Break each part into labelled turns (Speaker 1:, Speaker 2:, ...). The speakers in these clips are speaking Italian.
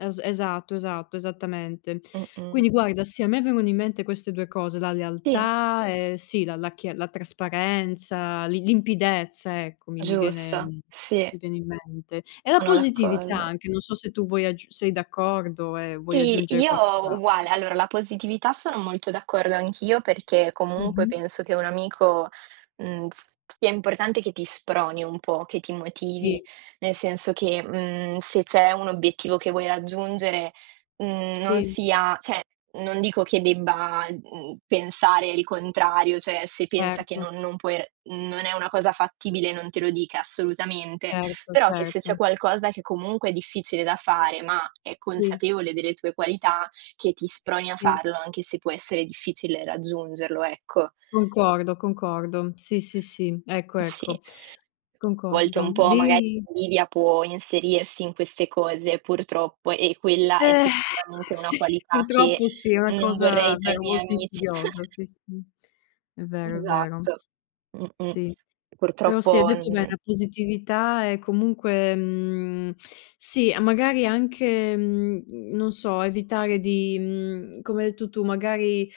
Speaker 1: Es-esatto, esatto, esattamente.
Speaker 2: Mh-mh.
Speaker 1: Quindi guarda sì, a me vengono in mente queste 2 cose, la
Speaker 2: Sì.
Speaker 1: lealtà e sì, la la chi la trasparenza, lim limpidezza ecco, mi mi viene
Speaker 2: Giusto.
Speaker 1: mi
Speaker 2: Sì.
Speaker 1: viene in mente. E la
Speaker 2: Sono
Speaker 1: positività
Speaker 2: d'accordo.
Speaker 1: anche, non so se tu vuoi aggiu sei d'accordo e vuoi
Speaker 2: Sì,
Speaker 1: aggiungere
Speaker 2: io
Speaker 1: qualcos'al
Speaker 2: uguale. Allora, la positività sono molto d'accordo anch'io, perché comunque
Speaker 1: Mh-mh.
Speaker 2: penso che un amico mhmm, s sia importante che ti sproni un po', che ti motivi.
Speaker 1: Sì.
Speaker 2: Nel senso che, mhmm, se c'è un obiettivo che vuoi raggiungere, mhmm, non
Speaker 1: Sì.
Speaker 2: sia cioè non dico che debba, mhmm, pensare il contrario, cioè se pensa che
Speaker 1: Certo.
Speaker 2: non non puoi non è una cosa fattibile, non te lo dica assolutamente,
Speaker 1: Certo,
Speaker 2: però che se c'è
Speaker 1: certo.
Speaker 2: qualcosa che comunque è difficile da fare, ma è
Speaker 1: Sì.
Speaker 2: consapevole delle tue qualità, che ti sproni a
Speaker 1: Sì.
Speaker 2: farlo anche se può essere difficile raggiungerlo, ecco.
Speaker 1: Concordo, concordo. Sì, sì, sì. Ecco,
Speaker 2: Sì,
Speaker 1: ecco.
Speaker 2: a volte un
Speaker 1: Concordo
Speaker 2: po' magari
Speaker 1: lì
Speaker 2: l'invidia può inserirsi in queste cose purtroppo e quella è
Speaker 1: Eh
Speaker 2: sicuramente una
Speaker 1: s
Speaker 2: qualità che
Speaker 1: purtroppo sì, è una
Speaker 2: non
Speaker 1: cosa
Speaker 2: vorrei tra i
Speaker 1: davvero
Speaker 2: miei
Speaker 1: molto
Speaker 2: amici.
Speaker 1: insidiosa, sì, sì, è vero, è vero.
Speaker 2: Esatto. Mh-mh.
Speaker 1: Sì, però sì, hai
Speaker 2: Purtroppo
Speaker 1: detto bene,
Speaker 2: n
Speaker 1: la positività è comunque mhmm, sì, magari anche, mhmm, non so, evitare di, mhmm, come hai detto tu, magari,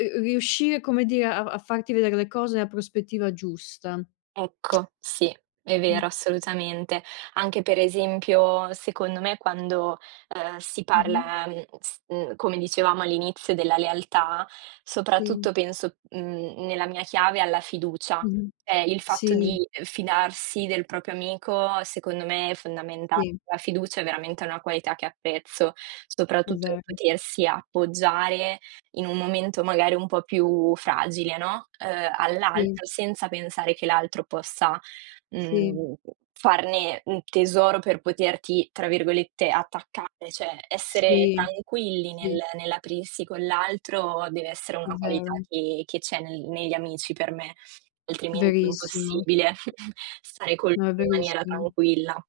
Speaker 1: uhm, uhm, riuscire come dire a a farti vedere le cose nella prospettiva giusta.
Speaker 2: Ecco, sì, è vero,
Speaker 1: Mh.
Speaker 2: assolutamente. Anche per esempio, secondo me, quando, ehm, si
Speaker 1: Mh-mh.
Speaker 2: parla, n s mhmm, come dicevamo all'inizio della lealtà, soprattutto
Speaker 1: Sì.
Speaker 2: penso, mhmm, n nella mia chiave alla fiducia.
Speaker 1: Mh-mh.
Speaker 2: Cioè il fatto
Speaker 1: Sì.
Speaker 2: di fidarsi del proprio amico secondo me è fondamentale.
Speaker 1: Sì.
Speaker 2: La fiducia è veramente una qualità che apprezzo,
Speaker 1: È
Speaker 2: soprattutto
Speaker 1: vero.
Speaker 2: potersi appoggiare in un momento magari un po' più fragile, no, ehm,
Speaker 1: Sì.
Speaker 2: all'altro senza pensare che l'altro possa,
Speaker 1: Sì.
Speaker 2: mhmm, farne, mhmm, tesoro per poterti tra virgolette "attaccare". Cioè essere
Speaker 1: Sì,
Speaker 2: tranquilli nel
Speaker 1: sì.
Speaker 2: nell'aprirsi con l'altro deve essere
Speaker 1: È
Speaker 2: una qualità
Speaker 1: vero.
Speaker 2: che che c'è nel negli amici per me, altrimenti è
Speaker 1: Verissimo.
Speaker 2: impossibile stare con lui
Speaker 1: No, è
Speaker 2: in maniera
Speaker 1: verissimo.
Speaker 2: tranquilla.